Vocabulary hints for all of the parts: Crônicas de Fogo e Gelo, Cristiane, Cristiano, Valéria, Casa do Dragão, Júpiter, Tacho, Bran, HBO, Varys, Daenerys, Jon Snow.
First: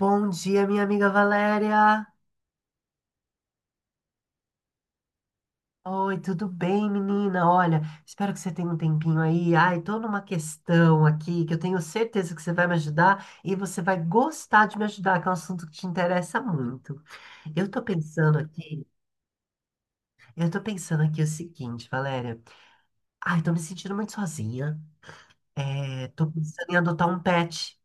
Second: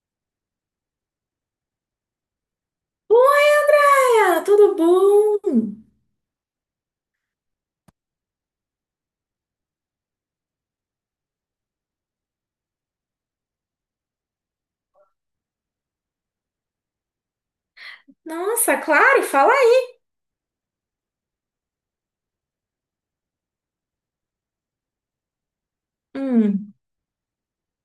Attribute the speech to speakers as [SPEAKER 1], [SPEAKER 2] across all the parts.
[SPEAKER 1] Bom dia, minha amiga Valéria.
[SPEAKER 2] Oi, Andréia, tudo bom?
[SPEAKER 1] Oi, tudo bem, menina? Olha, espero que você tenha um tempinho aí. Ai, tô numa questão aqui que eu tenho certeza que você vai me ajudar e você vai gostar de me ajudar, que é um assunto que te interessa muito. Eu tô pensando
[SPEAKER 2] Nossa,
[SPEAKER 1] aqui,
[SPEAKER 2] claro, fala aí.
[SPEAKER 1] eu tô pensando aqui o seguinte, Valéria. Ai, tô me sentindo muito sozinha. É, tô pensando
[SPEAKER 2] Hum,
[SPEAKER 1] em adotar um pet.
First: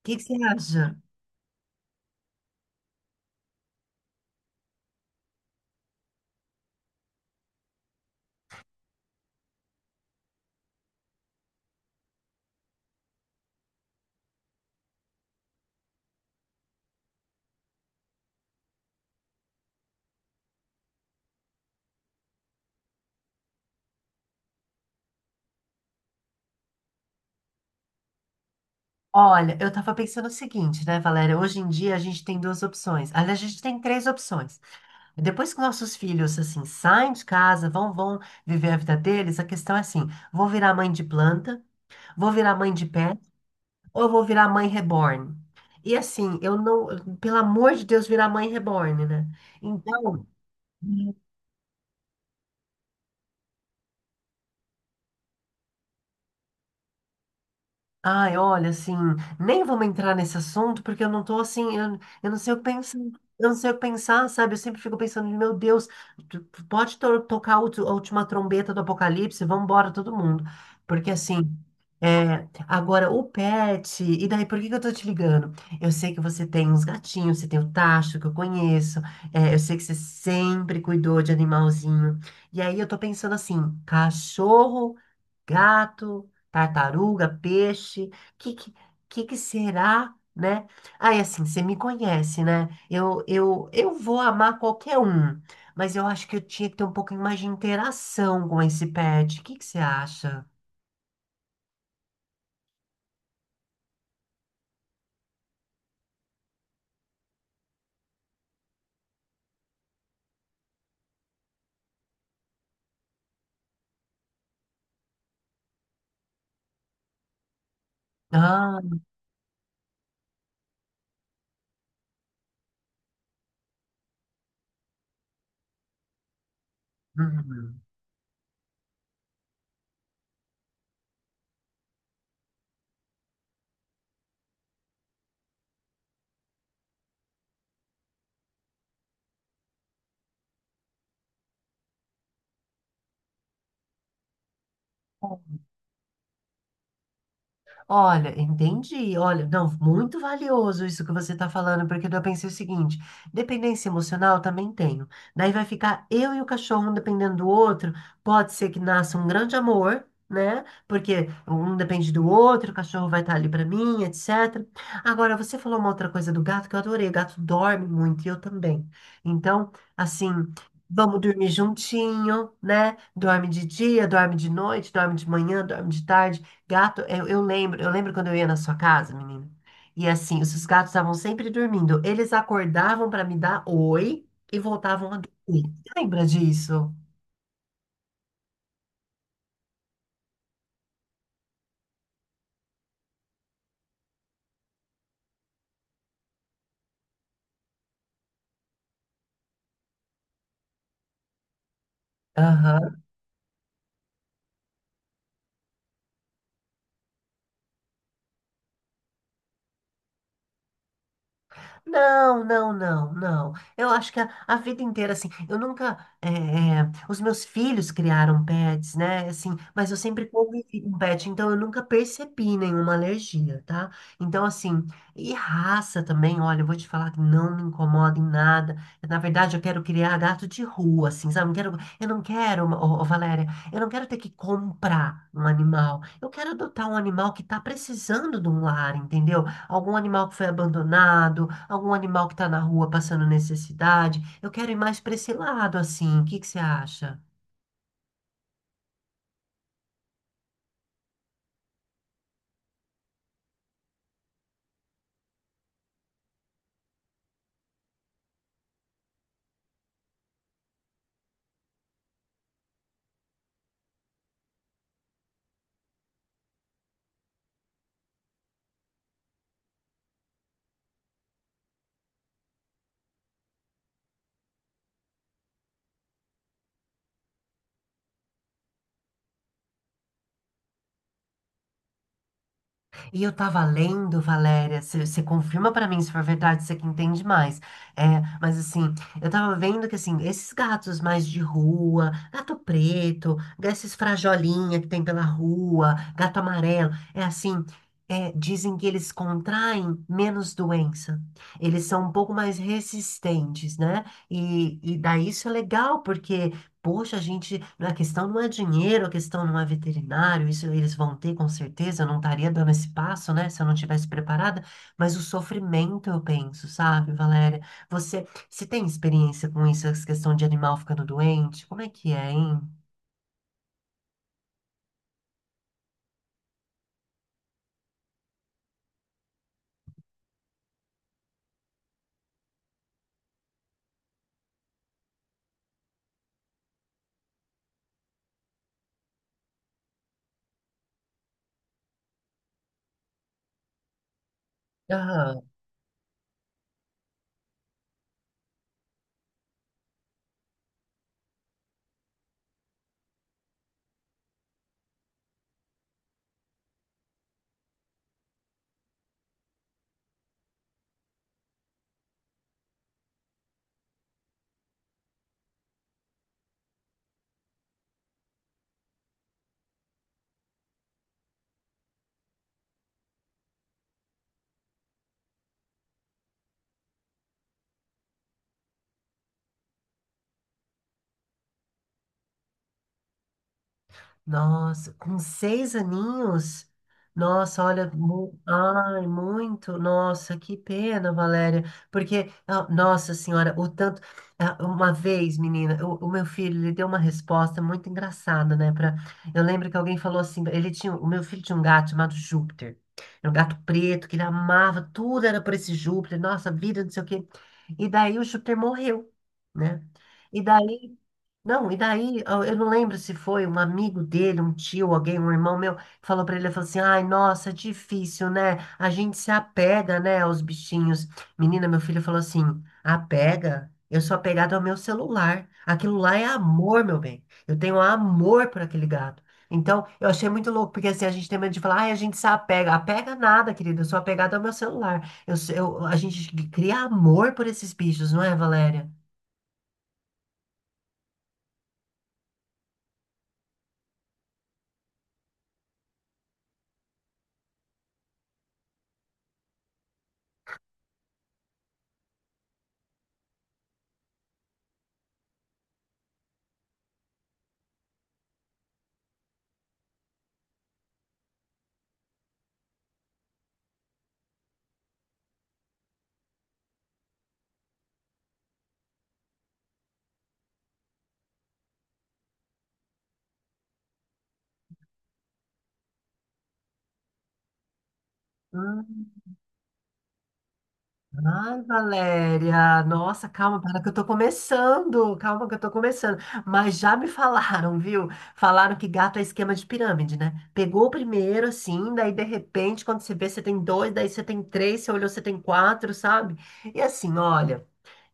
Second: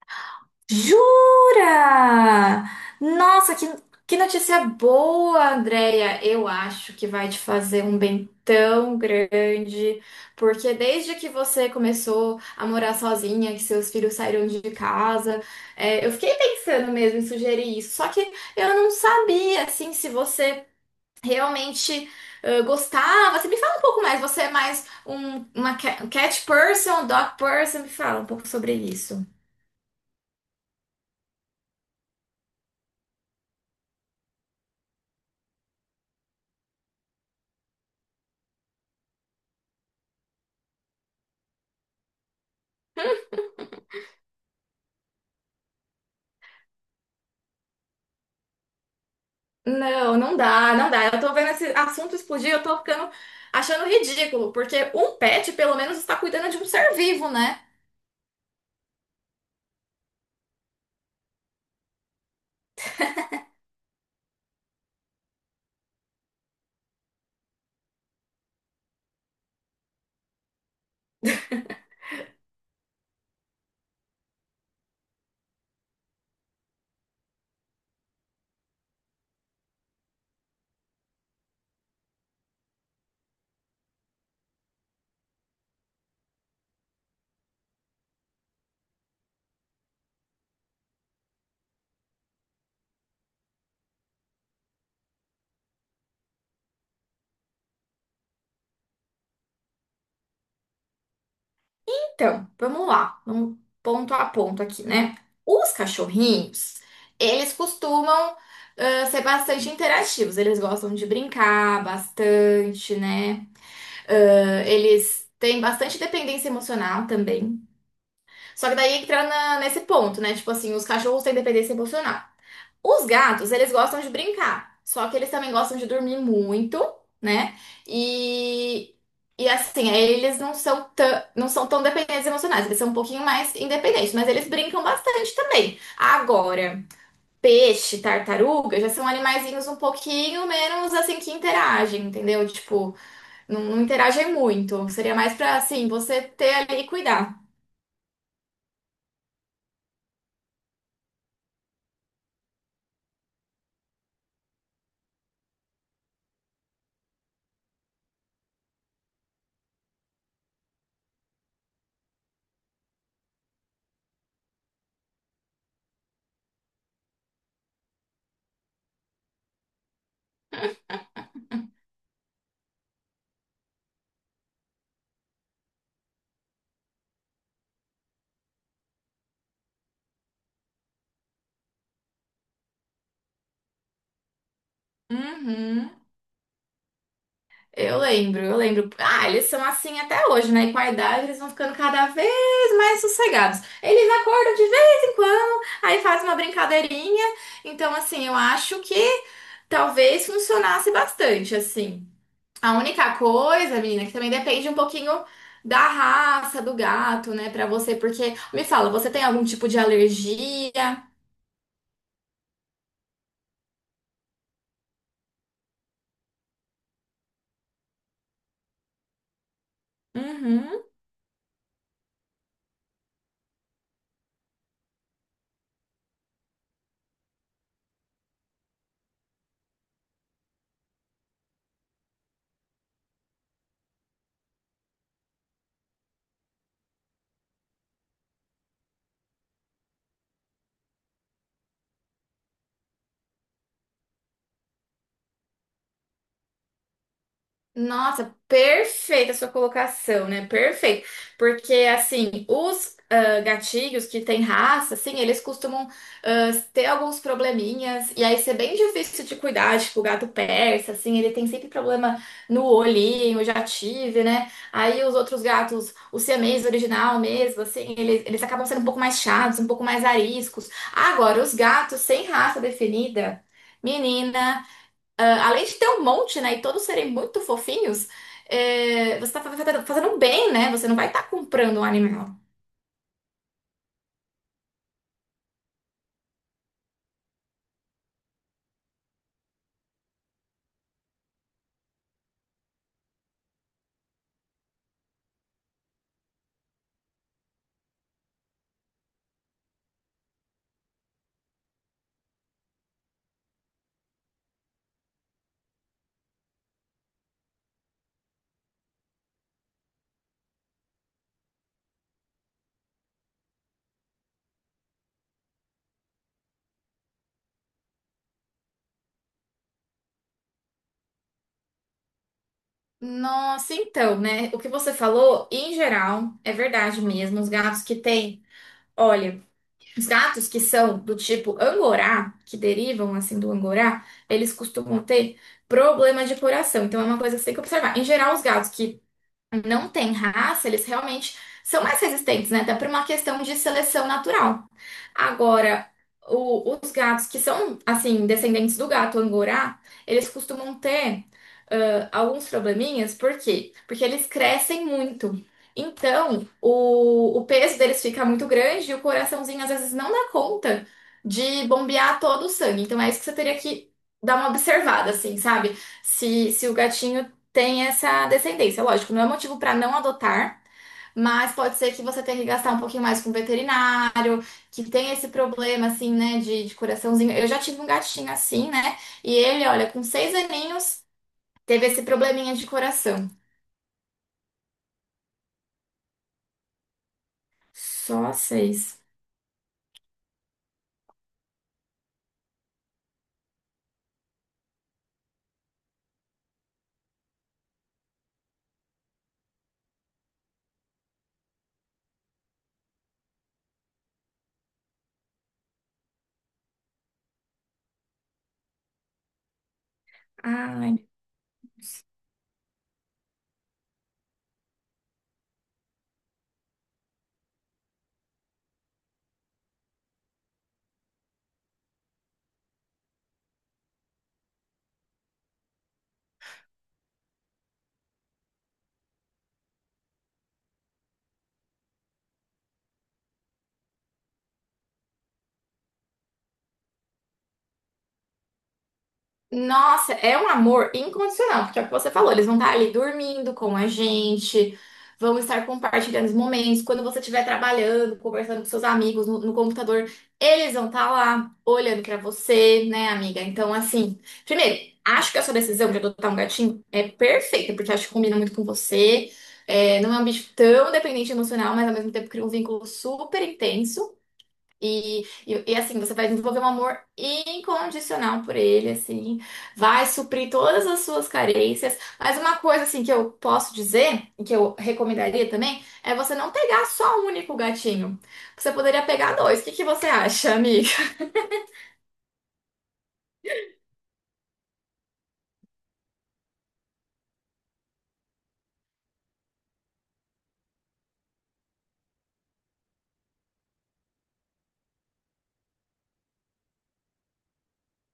[SPEAKER 1] O que que você acha?
[SPEAKER 2] jura? Nossa, que, que notícia boa, Andréia. Eu acho que vai te fazer um bem tão grande, porque desde que você começou a morar sozinha, que seus filhos saíram de casa, eu fiquei pensando mesmo em sugerir isso, só que eu não sabia, assim, se você realmente gostava? Você me fala um pouco mais. Você é mais uma cat person, dog person? Me fala um pouco sobre isso.
[SPEAKER 1] Olha, eu tava pensando o seguinte, né, Valéria? Hoje em dia a gente tem duas opções. Aliás, a gente tem três opções. Depois que nossos filhos assim saem de casa, vão viver a vida deles, a questão é assim: vou virar mãe de planta, vou virar mãe de pé, ou eu vou virar mãe reborn? E assim, eu não, pelo amor de Deus, virar mãe reborn, né?
[SPEAKER 2] Não,
[SPEAKER 1] Então,
[SPEAKER 2] não dá, não dá. Eu tô vendo esse assunto explodir, eu tô ficando achando ridículo, porque um pet pelo menos está cuidando de um ser vivo, né?
[SPEAKER 1] ai, olha, assim, nem vamos entrar nesse assunto porque eu não tô assim, eu não sei o que pensar, eu não sei o que pensar, sabe? Eu sempre fico pensando, meu Deus, tu pode tocar a a última trombeta do apocalipse, vamos embora todo mundo. Porque assim, é, agora o pet, e daí por que que eu tô te ligando? Eu sei que você tem uns gatinhos, você tem o Tacho que eu conheço, é, eu sei que você sempre cuidou de animalzinho. E aí eu tô pensando assim, cachorro gato, tartaruga, peixe, que que, que será, né? Aí assim, você me conhece, né? Eu vou amar qualquer um, mas eu acho que eu tinha que ter um pouquinho mais de interação com esse pet. O que que você acha?
[SPEAKER 2] Então, vamos lá, vamos ponto a ponto aqui, né? Os cachorrinhos, eles costumam ser bastante interativos, eles gostam de brincar bastante, né? Ah, eles têm bastante dependência emocional também. Só que
[SPEAKER 1] Ah,
[SPEAKER 2] daí entra nesse ponto, né? Tipo assim, os cachorros têm dependência emocional. Os gatos, eles gostam de brincar. Só que eles também gostam de dormir muito, né?
[SPEAKER 1] uhum.
[SPEAKER 2] E, e assim, aí eles não são tão, não são tão dependentes emocionais. Eles são um pouquinho mais independentes, mas eles brincam bastante também. Agora, peixe, tartaruga já são animaizinhos um pouquinho menos assim que interagem, entendeu? Tipo. Não, não interagem muito. Seria mais pra, assim, você ter ali e cuidar.
[SPEAKER 1] Olha, entendi. Olha, não, muito valioso isso que você está falando, porque eu pensei o seguinte: dependência emocional também tenho. Daí vai ficar eu e o cachorro, um dependendo do outro. Pode ser que nasça um grande amor, né? Porque um depende do outro, o cachorro vai estar ali para mim, etc. Agora, você falou uma outra coisa do gato que eu adorei. O gato dorme muito e eu também. Então, assim. Vamos dormir juntinho, né? Dorme de dia, dorme de noite, dorme de manhã, dorme de tarde. Gato, eu lembro, eu lembro quando eu ia na sua casa, menina. E assim, os seus gatos estavam sempre dormindo. Eles acordavam para me dar oi e voltavam a dormir.
[SPEAKER 2] Uhum.
[SPEAKER 1] Você lembra disso?
[SPEAKER 2] Eu lembro, eu lembro. Ah, eles são assim até hoje, né? E com a idade eles vão ficando cada vez mais sossegados. Eles acordam de vez em quando, aí faz uma brincadeirinha. Então, assim, eu acho que talvez funcionasse bastante, assim. A única coisa, menina, que também depende um pouquinho da raça do gato, né, pra você, porque me fala, você tem algum tipo de alergia?
[SPEAKER 1] Não, não, não, não. Eu acho que a vida inteira, assim, eu nunca. Os meus filhos criaram pets, né? Assim, mas eu sempre convivi
[SPEAKER 2] Uhum.
[SPEAKER 1] com pet, então eu nunca percebi nenhuma alergia, tá? Então, assim, e raça também, olha, eu vou te falar que não me incomoda em nada. Na verdade, eu quero criar gato de rua, assim, sabe? Eu, quero, eu não quero, Valéria, eu não quero ter que comprar um animal. Eu quero adotar um animal que tá precisando de um lar, entendeu? Algum animal que foi abandonado, algum animal que está na rua passando necessidade. Eu quero ir mais para esse lado, assim. O que que você acha?
[SPEAKER 2] Nossa, perfeita a sua colocação, né? Perfeito. Porque, assim, os gatilhos que têm raça, assim, eles costumam ter alguns probleminhas, e aí ser bem difícil de cuidar, tipo, o gato persa, assim, ele tem sempre problema no olhinho, eu já tive, né? Aí os outros gatos, o siamês original mesmo, assim, eles acabam sendo um pouco mais chatos, um pouco mais ariscos. Agora, os gatos sem raça definida, menina. Ah, além de ter um monte, né, e todos serem muito fofinhos, é, você tá fazendo um bem, né? Você não vai estar comprando um animal.
[SPEAKER 1] E eu tava lendo, Valéria, você confirma pra mim se for verdade, você que entende mais. É, mas assim, eu tava vendo que assim, esses gatos mais de rua, gato preto, esses frajolinha que tem pela rua, gato amarelo, é assim, é, dizem que eles contraem menos doença. Eles são um pouco mais resistentes, né? E daí isso é legal, porque poxa, a gente, a questão não é dinheiro, a questão não é veterinário, isso eles vão ter com certeza, eu não estaria dando esse passo, né, se eu não tivesse preparada, mas o sofrimento eu penso, sabe, Valéria? Você tem experiência com isso, essa questão de animal ficando doente? Como é que é, hein?
[SPEAKER 2] Nossa, então, né? O que você falou, em geral, é verdade mesmo. Os gatos que têm, olha, os gatos que são do tipo angorá, que derivam assim do angorá, eles costumam ter problema de coração. Então é uma coisa que você tem que observar. Em geral, os gatos que não tem raça, eles realmente são mais resistentes, né? Até por uma questão de seleção natural.
[SPEAKER 1] Aham.
[SPEAKER 2] Agora, os gatos que são, assim, descendentes do gato angorá, eles costumam ter alguns probleminhas, por quê? Porque eles crescem muito. Então, o peso deles fica muito grande e o coraçãozinho às vezes não dá conta de bombear todo o sangue. Então, é isso que você teria que dar uma observada, assim, sabe? Se o gatinho tem essa descendência. Lógico, não é motivo para não adotar, mas pode ser que você tenha que gastar um pouquinho mais com veterinário, que tem esse problema, assim, né, de coraçãozinho. Eu já tive um gatinho assim, né? E ele, olha, com seis aninhos, teve esse probleminha de coração.
[SPEAKER 1] Nossa, com seis aninhos? Nossa, olha,
[SPEAKER 2] Só seis.
[SPEAKER 1] ai, muito, nossa, que pena, Valéria, porque, ah, nossa senhora, o tanto, ah, uma vez, menina, o meu filho, ele deu uma resposta muito engraçada, né, pra, eu lembro que alguém falou assim, ele tinha, o meu filho tinha um gato chamado Júpiter, era um gato preto, que ele amava, tudo era por esse Júpiter, nossa, vida, não sei o quê, e daí o Júpiter morreu, né, e daí
[SPEAKER 2] Ai.
[SPEAKER 1] não, e daí, eu não lembro se foi um amigo dele, um tio, alguém, um irmão meu, falou pra ele, ele falou assim, ai, nossa, é difícil, né? A gente se apega, né, aos bichinhos. Menina, meu filho falou assim, apega? Eu sou apegado ao meu celular. Aquilo lá é amor, meu bem. Eu tenho amor por aquele gato. Então, eu achei muito louco, porque assim, a gente tem medo de falar, ai, a gente se apega. Apega nada, querida, eu sou apegado ao meu celular. A gente cria amor por esses bichos, não é, Valéria?
[SPEAKER 2] Nossa, é um amor incondicional, porque é o que você falou, eles vão estar ali dormindo com a gente, vão estar compartilhando os momentos. Quando você estiver trabalhando, conversando com seus amigos no computador, eles vão estar lá olhando para você, né, amiga? Então, assim, primeiro, acho que a sua decisão de adotar um gatinho é perfeita, porque acho que combina muito com você. É, não é um bicho tão dependente emocional, mas ao mesmo tempo cria um vínculo super intenso. Assim, você vai desenvolver um amor incondicional por ele, assim, vai suprir todas as suas carências. Mas uma coisa, assim, que eu posso dizer, e que eu recomendaria também, é você não pegar só um único gatinho. Você poderia
[SPEAKER 1] Hum.
[SPEAKER 2] pegar dois. O que que você acha, amiga?
[SPEAKER 1] Ai, Valéria, nossa, calma, para que eu tô começando, calma que eu tô começando. Mas já me falaram, viu? Falaram que gato é esquema de pirâmide, né? Pegou o primeiro, assim, daí de repente, quando você vê, você tem dois, daí você tem três, você olhou, você tem quatro, sabe? E assim, olha.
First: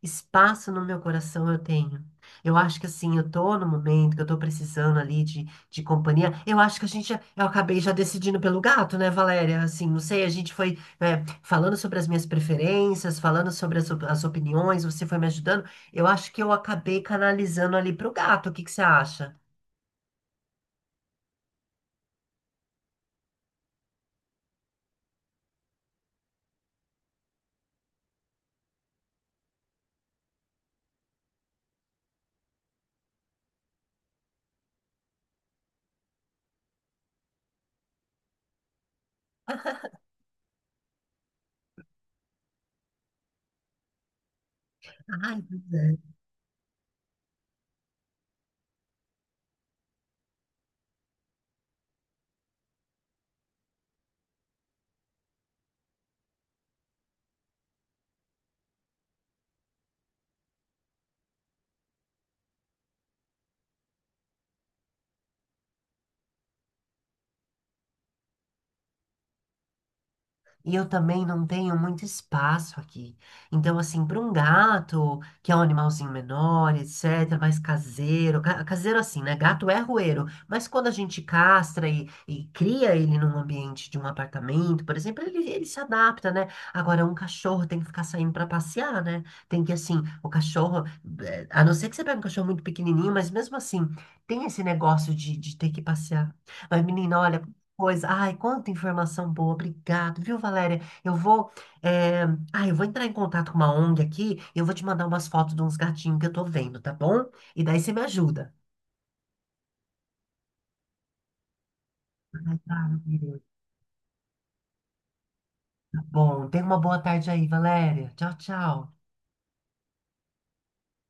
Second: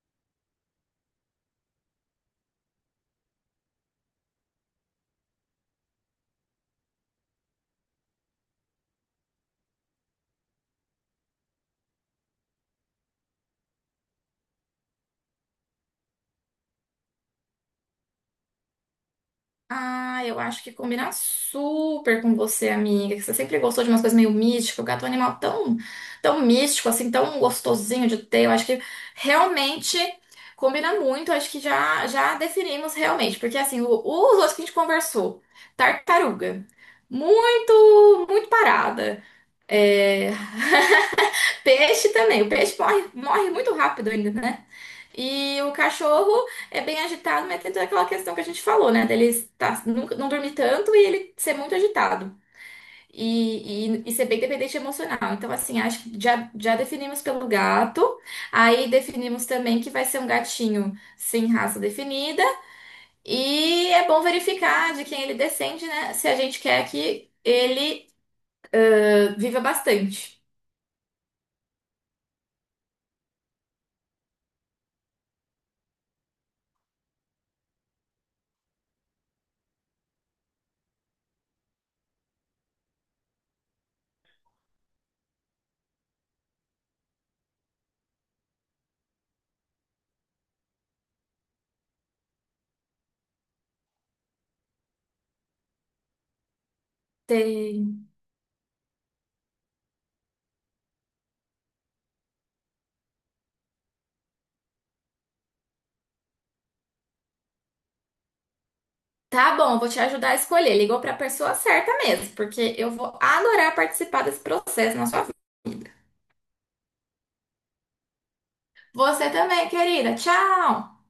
[SPEAKER 1] Espaço no meu coração eu tenho. Eu acho que assim, eu tô no momento que eu tô precisando ali de companhia. Eu acho que a gente, eu acabei já decidindo pelo gato, né, Valéria? Assim, não sei, a gente foi, é, falando sobre as minhas preferências, falando sobre as, as opiniões, você foi me ajudando. Eu acho que eu acabei canalizando ali pro gato. O que que você acha?
[SPEAKER 2] Ah, eu acho que combina super com você, amiga, que você sempre gostou de umas coisas meio místicas. O gato é um animal tão, tão místico, assim, tão gostosinho de ter. Eu acho que realmente combina muito. Eu acho que já definimos realmente, porque assim, os outros que a gente conversou, tartaruga, muito, muito parada. É, peixe também. O peixe morre, morre muito rápido ainda, né?
[SPEAKER 1] Ai,
[SPEAKER 2] E o cachorro é bem agitado, mas tem toda aquela questão que a gente falou, né? Dele estar, não dormir tanto e ele ser muito agitado. E ser bem dependente emocional. Então, assim, acho que já definimos pelo gato. Aí definimos também que vai ser um gatinho sem raça definida. E é bom verificar de quem ele descende, né? Se a gente quer que ele viva bastante.
[SPEAKER 1] e eu também não tenho muito espaço aqui. Então, assim, para um gato, que é um animalzinho menor, etc., mais caseiro, caseiro assim, né? Gato é rueiro, mas quando a gente castra e cria ele num ambiente de um apartamento, por exemplo, ele se adapta, né? Agora, um cachorro tem que ficar saindo para passear, né? Tem que, assim, o cachorro, eh, a não ser que você pegue um cachorro muito pequenininho, mas mesmo assim, tem esse negócio de ter que passear. Mas, menina, olha,
[SPEAKER 2] Tem.
[SPEAKER 1] pois, ai, quanta informação boa, obrigado, viu, Valéria? Eu vou, eh, ai, eu vou entrar em contato com uma ONG aqui, eu vou te mandar umas fotos de uns gatinhos que eu tô vendo, tá bom? E daí você me ajuda.
[SPEAKER 2] Tá bom, vou te ajudar a escolher. Ligou para a pessoa certa mesmo,
[SPEAKER 1] Ai,
[SPEAKER 2] porque
[SPEAKER 1] tá,
[SPEAKER 2] eu vou
[SPEAKER 1] meu Deus.
[SPEAKER 2] adorar participar desse processo na sua vida.
[SPEAKER 1] Tá bom, tenha uma boa tarde aí, Valéria. Tchau, tchau.
[SPEAKER 2] Você também, querida. Tchau!